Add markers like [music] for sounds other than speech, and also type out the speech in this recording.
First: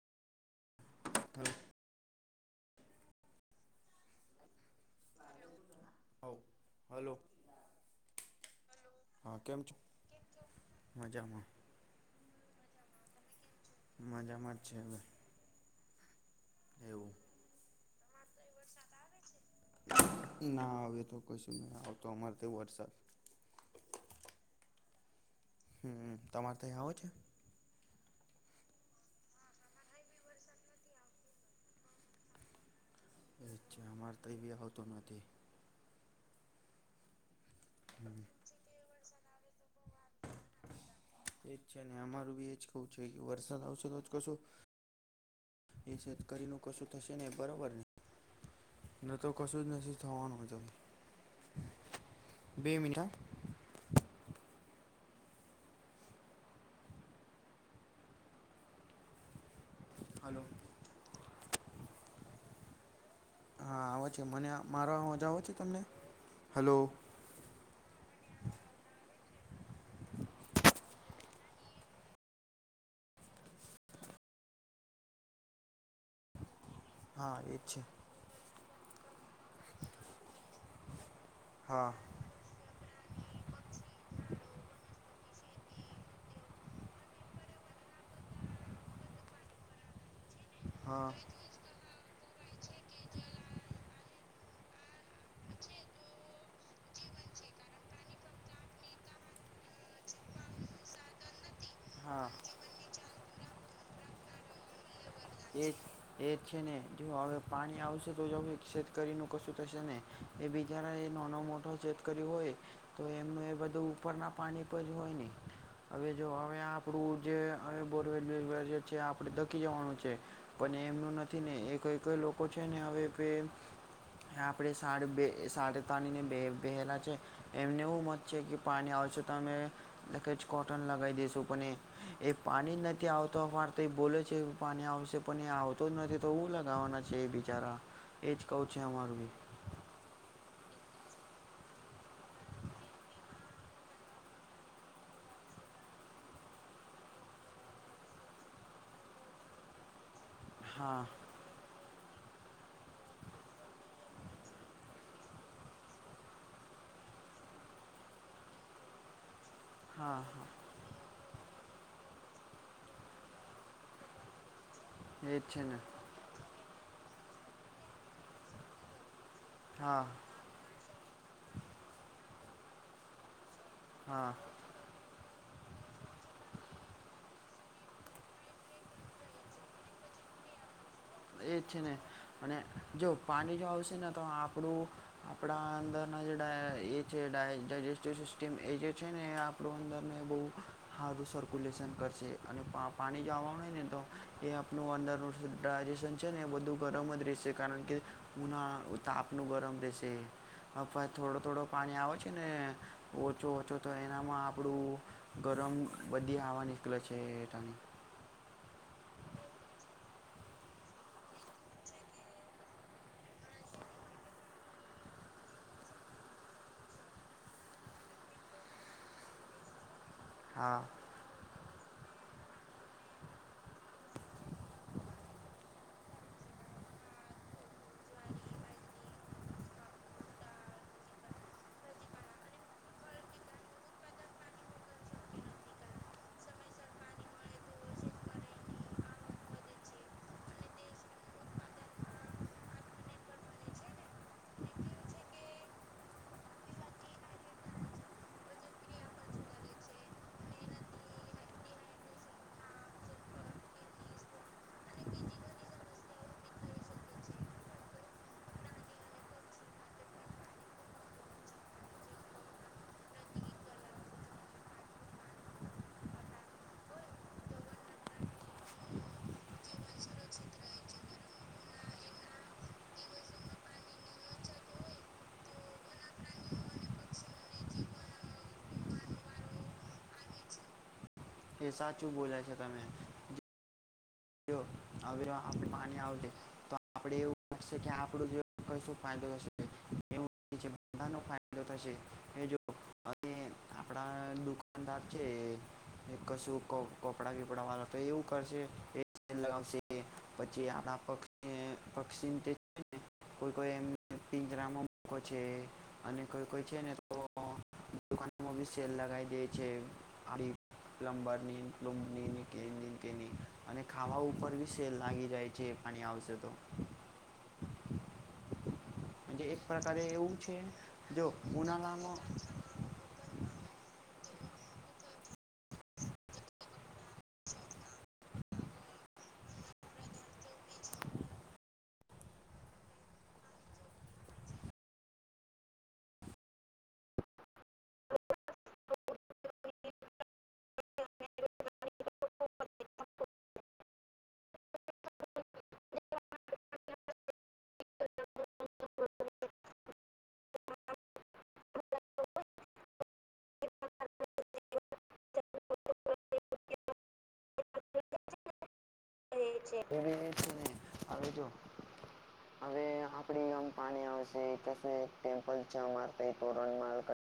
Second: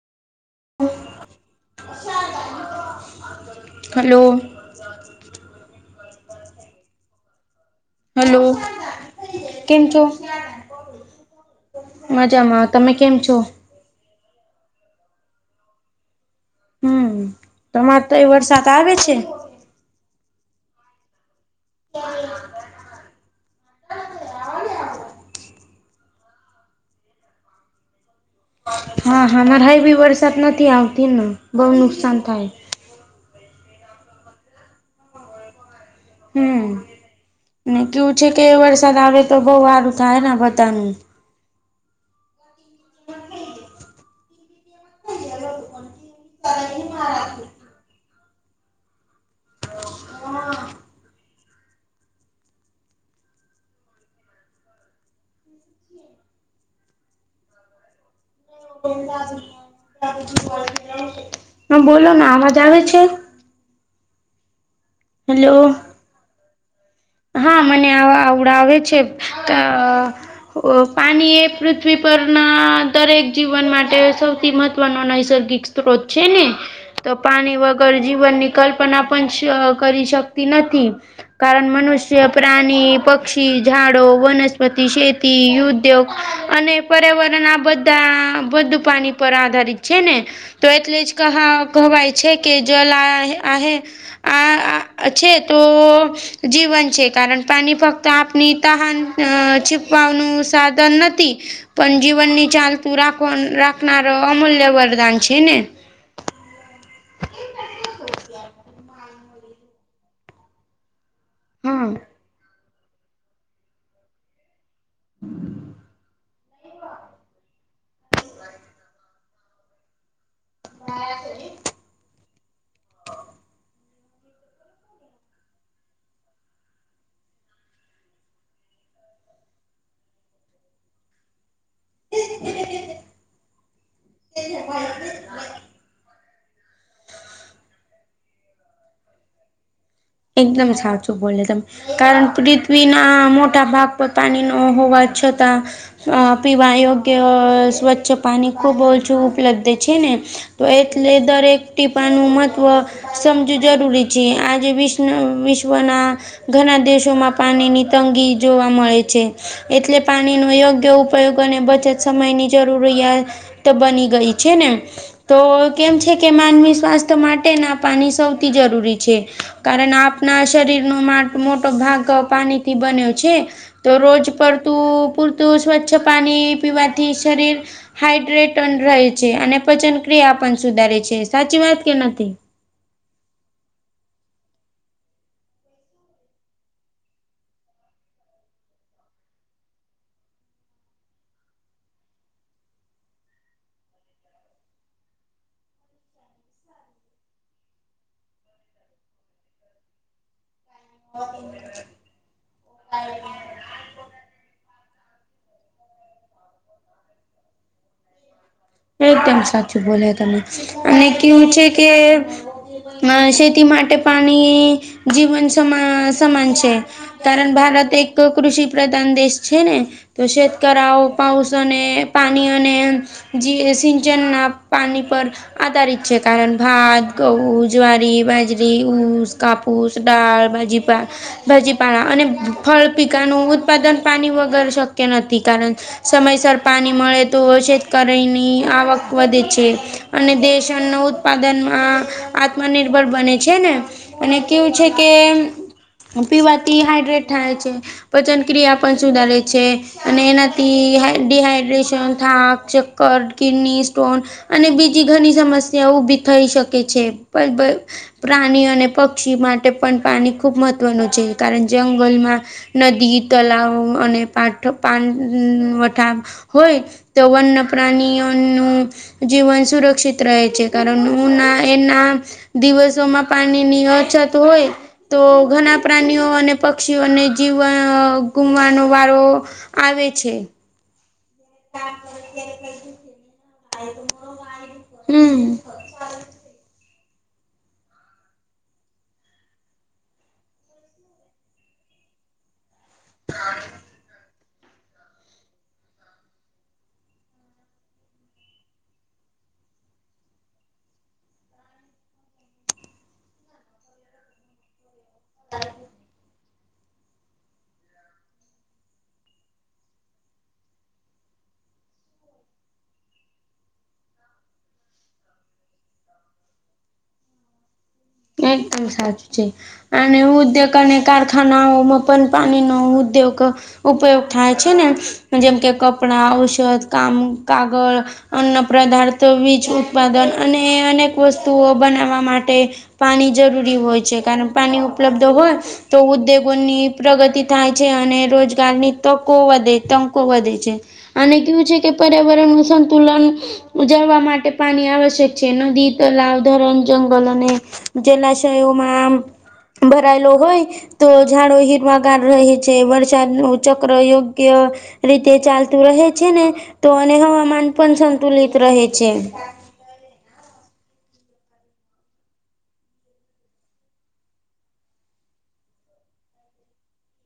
[unintelligible] Hello. હવ hello. Hello. હા કેમ છો? મજામાં. મજામાં તમે કેમ છો? મજામાં જ છે હવે. એવું. તમાર તય વરસાદ આવે છે? ના આવે તો કશું નહીં આવતો અમારે તે વરસાદ. [inaudible] હમ્મ તમારે તહીં આવે છે? હા હા મરા હાઈબી વરસાદ નથી આવતી નો બહુ નુકસાન થાય. એ જ જ્યા માર તય બી હાવતો નથી. હમ્મ ને કેવું છે કે વરસાદ આવે તો બહુ હારું થાયને બધાનું. એજ છે ને અમારું બી એજ કવું છે કે વરસાદ આવશે તો જ કશો એ શત કરીનું કશું થશે ને બરોબરને? ન તો કશું જ નથી થવાનું એ તો બે મિનિટ હા. હલો હ બોલોના અવાજ આવે છે? હા આવે છે મને મારો મજા આવે છે હલો તમને હલો. હા મને આ આવડાવે છે. ઓ પાની એ પૃથ્વી પરના દરેક જીવન માટે સૌથી મહત્ત્વનો નૈસર્ગિક તો કોક છેને? તો હા પાણી એજ છે વગર જીવનની કલ્પના પણ શ કરી શકતી નથી. કારણ હા મનુષ્ય કે પ્રાણી, પક્ષી, ઝાડો, વનસ્પતિ, શેતી ઉદ્યોગ અને પર્યાવરણ આ બધા બધું પાણી પર આધારિત છે ને તો એટલે જ હા કહા કહવાય છે કે જ લ આહ આહે આ આ છે તો જીવન છે કારણ પાણી ફક્ત આપની તહાન અ છીપવાનું સાધન નથી. પણ હા જીવનની ચાલતું રાખવાન રાખનાર અમૂલ્ય વરદાન છે ને. એ એ જ છે ને જો હવે પાણી આવશે તોજ હવ શેતકરીનું કશું થશે ને. એ બીજા એ નાનો મોટો હા શતકરી હોય તો એમનું એ બધું ઉપરના પાણી. ઉપ હોય ન હવે. જો હવે આપણું જે હવે બોરવેલી છે આપડે ધકી જવાનું છે. પણ એમનું નથી ને એઈ લોકો છે ને હવે કે. આપણે સા સાડ તાણીને બેહેલા છે એમને એવું મત છે કે. પાણી આવશે તો અમે લખ જ કોટન લગાવી દઈશું પણ. એ પાણી નથી આવતો ફર તો એ બોલે છે પાણી આવશે. પણ એ આવતો જ નથી તો હું લગાવવાના છે એ બિચારા એજ કહ છે અમારું બી. એકદમ સાચું બોલ્યા તમને. કારણ પૃથ્વીના મોટા ભાગ પર પાણી ન હોવા છતાં. અ પીવા યોગ્ય સ્વચ્છ પાણી ખૂબ ઓછું ઉપલબ્ધ છે ને. તો હા એટલે દરેક ટીપાનું મહત્વ સમજવ જરૂરી છે આજે વિશ- વિશ્વના ઘણા દેશોમાં પાણીની તંગી જોવા મળે છે. એટલે હા પાણી ન હા યોગ્ય ઉપયોગ અને બચત સમયની જરૂરિયાત. તો બની ગઈ છે ને. તો એ જ છે ને કેમ છે કે માનવી સ્વાસ્થ્ય માટે ના પાણી સૌથી જરૂરી છે. કારણ હા આપણા શરીર નો મા મોટો ભાગ પાણીથી બન્યો છે. તો રોજ હા પડતું પૂરતું સ્વચ્છ પાણી પીવાથી શરીર. હાઈડ્રેટ પણ રહે છે અને પચન ક્રિયા પણ સુધારે છે. સાચી એ છે વાત કે ને નથી અને જો. પાણી જો આવશે ને તો આપણું આપણા અંદરના જે એ છે ડ ડાયજસ્ટ. સિસ્ટિમ એ જે છે ને એ આપણું અંદરને બહુ હારુ સર્ક્યુલેશન કરશે. અને પા પાણી જો આવવાનું હોય ને તો એ આપણું અંદર ડાયજેશન. છે ને એ બધું ગરમજ રહેશે કારણ કે ઉના તાપનું ગરમ રહેશે. હ થોડો થોડો પાણી આવે છે ને ઓછો ઓછો. તો એનામાં આપણું ગરમ બધી આવાનીશ્કલે છે તોની. એકદમ સાચું બોલે તમે અને કેવું છે કે. અ શેતી માટે પાણી જીવન સમા સમાન છે. કારણ ભારત એક કૃષિ પ્રધાન દેશ છે ને. તો શેતકઓ હા પાઉસ અને પાણી અને. જેી સિંચન ના પણી પર. આધારિત છે કારણ ભાત ગઉ જ્વારી બાજરી સ કાપ. ફુસ ડળ ભાજી પા. ભાજીપળા અને ફળ પિકાનું ઉત્પાદન પાણી વગર શક્ય નથી કારણ. સમયસર પાણી મળે તો હોય છે. કરીની આવક વધે છે અને દેશ અન્ન ઉત્પાદનમાં. આત્મનિર્ભર બને છે ને અને કેવું છે કે. પીવાથી હાઇડ્રેટ થાય છે. પચન ક્રિયા પણ સુધારે છે અને એનાથી ડીહાઈડ્રેશન થાક ચક્કર કિડની સ્ટોન. અને બીજી ઘણી સમસ્યા ઉભી થઈ શકે છે પણ. પ્રાણી અને પક્ષી માટે પણ પાણી ખૂબ મહત્વનું છે કારણ જંગલમાં. નદી તલાવ અને પા પા વઠા. હોય તો. પ્રાણીઓનું જીવન સુરક્ષિત રહે છે કારણ એના. દિવસોમાં પાણીની અછત હોય. તો ઘણા પ્રાણીઓ અને પક્ષીઓને જીવ ગુમવાનો વારો. આવે છે. એ સાચું બોલા છે તમે. આવી રી હમ આપણે પાણી આવજે તો આપડે એવું લાગશે કે આપડું જો ક શું ફાયદો થશે [unintelligible] નાનો ફાયદો થશે એ જો અને આપડા દુકાનદાર છે કશું કપડા કપડા વાળા તો એવું કરશે એ લગાવશે એ પછી આપ પ પક્ષી [unintelligible] કોઈ કોઈ એમ પિંજરામાં છે અને કોઈ કોઈ છે ને મોટુ સેલ લગાઇ દે છે એ પ્લમબર ની કંપની કેવી કેવી અને ખાવા ઉપર બી સેલ લાગી જાય છે અને આવશે તો એકદમ સાચે જે છે એક પ્રકારે અને એવું છે ઉદ્યોગ અને જો ઉનાળામાં કારખાનાઓમાં પણ અહીં નો ઉદ્યોગ ઉપયોગ થાય છે ને જેમ કે કપડા ઔષધ કામ કાગળ અન્ન પદાર્થો બીજું ઉત્પાદન અને અનેક વસ્તુઓ બનાવવા માટે પાણી જરૂરી હોય છે કારણ પાણી ઉપલબ્ધ હોય તો ઉદ્યોગોની પ્રગતિ થાય છે અને રોજગારની તકો વધે તકો વધે છે. અને કેવું છે કે પર્યાવરણનું સંતુલન ઉજવવા માટે પાણી આવશ્યક છે નદી તલાવ ધરણ જંગલ અને જલાશયોમાં ભરાયેલો હોય તો ઝાડો હીરમાંગ રહે છે વરસાદ નું ચક્ર યોગ્ય રીતે ચાલતું રહે છે ને તો અને હવામાન પણ સંતુલિત રહે છે આવેજો [inaudible] હવે આપડી આમ પાણી આવશે શું ટેમ્પલ છે અમા તોરણ માલ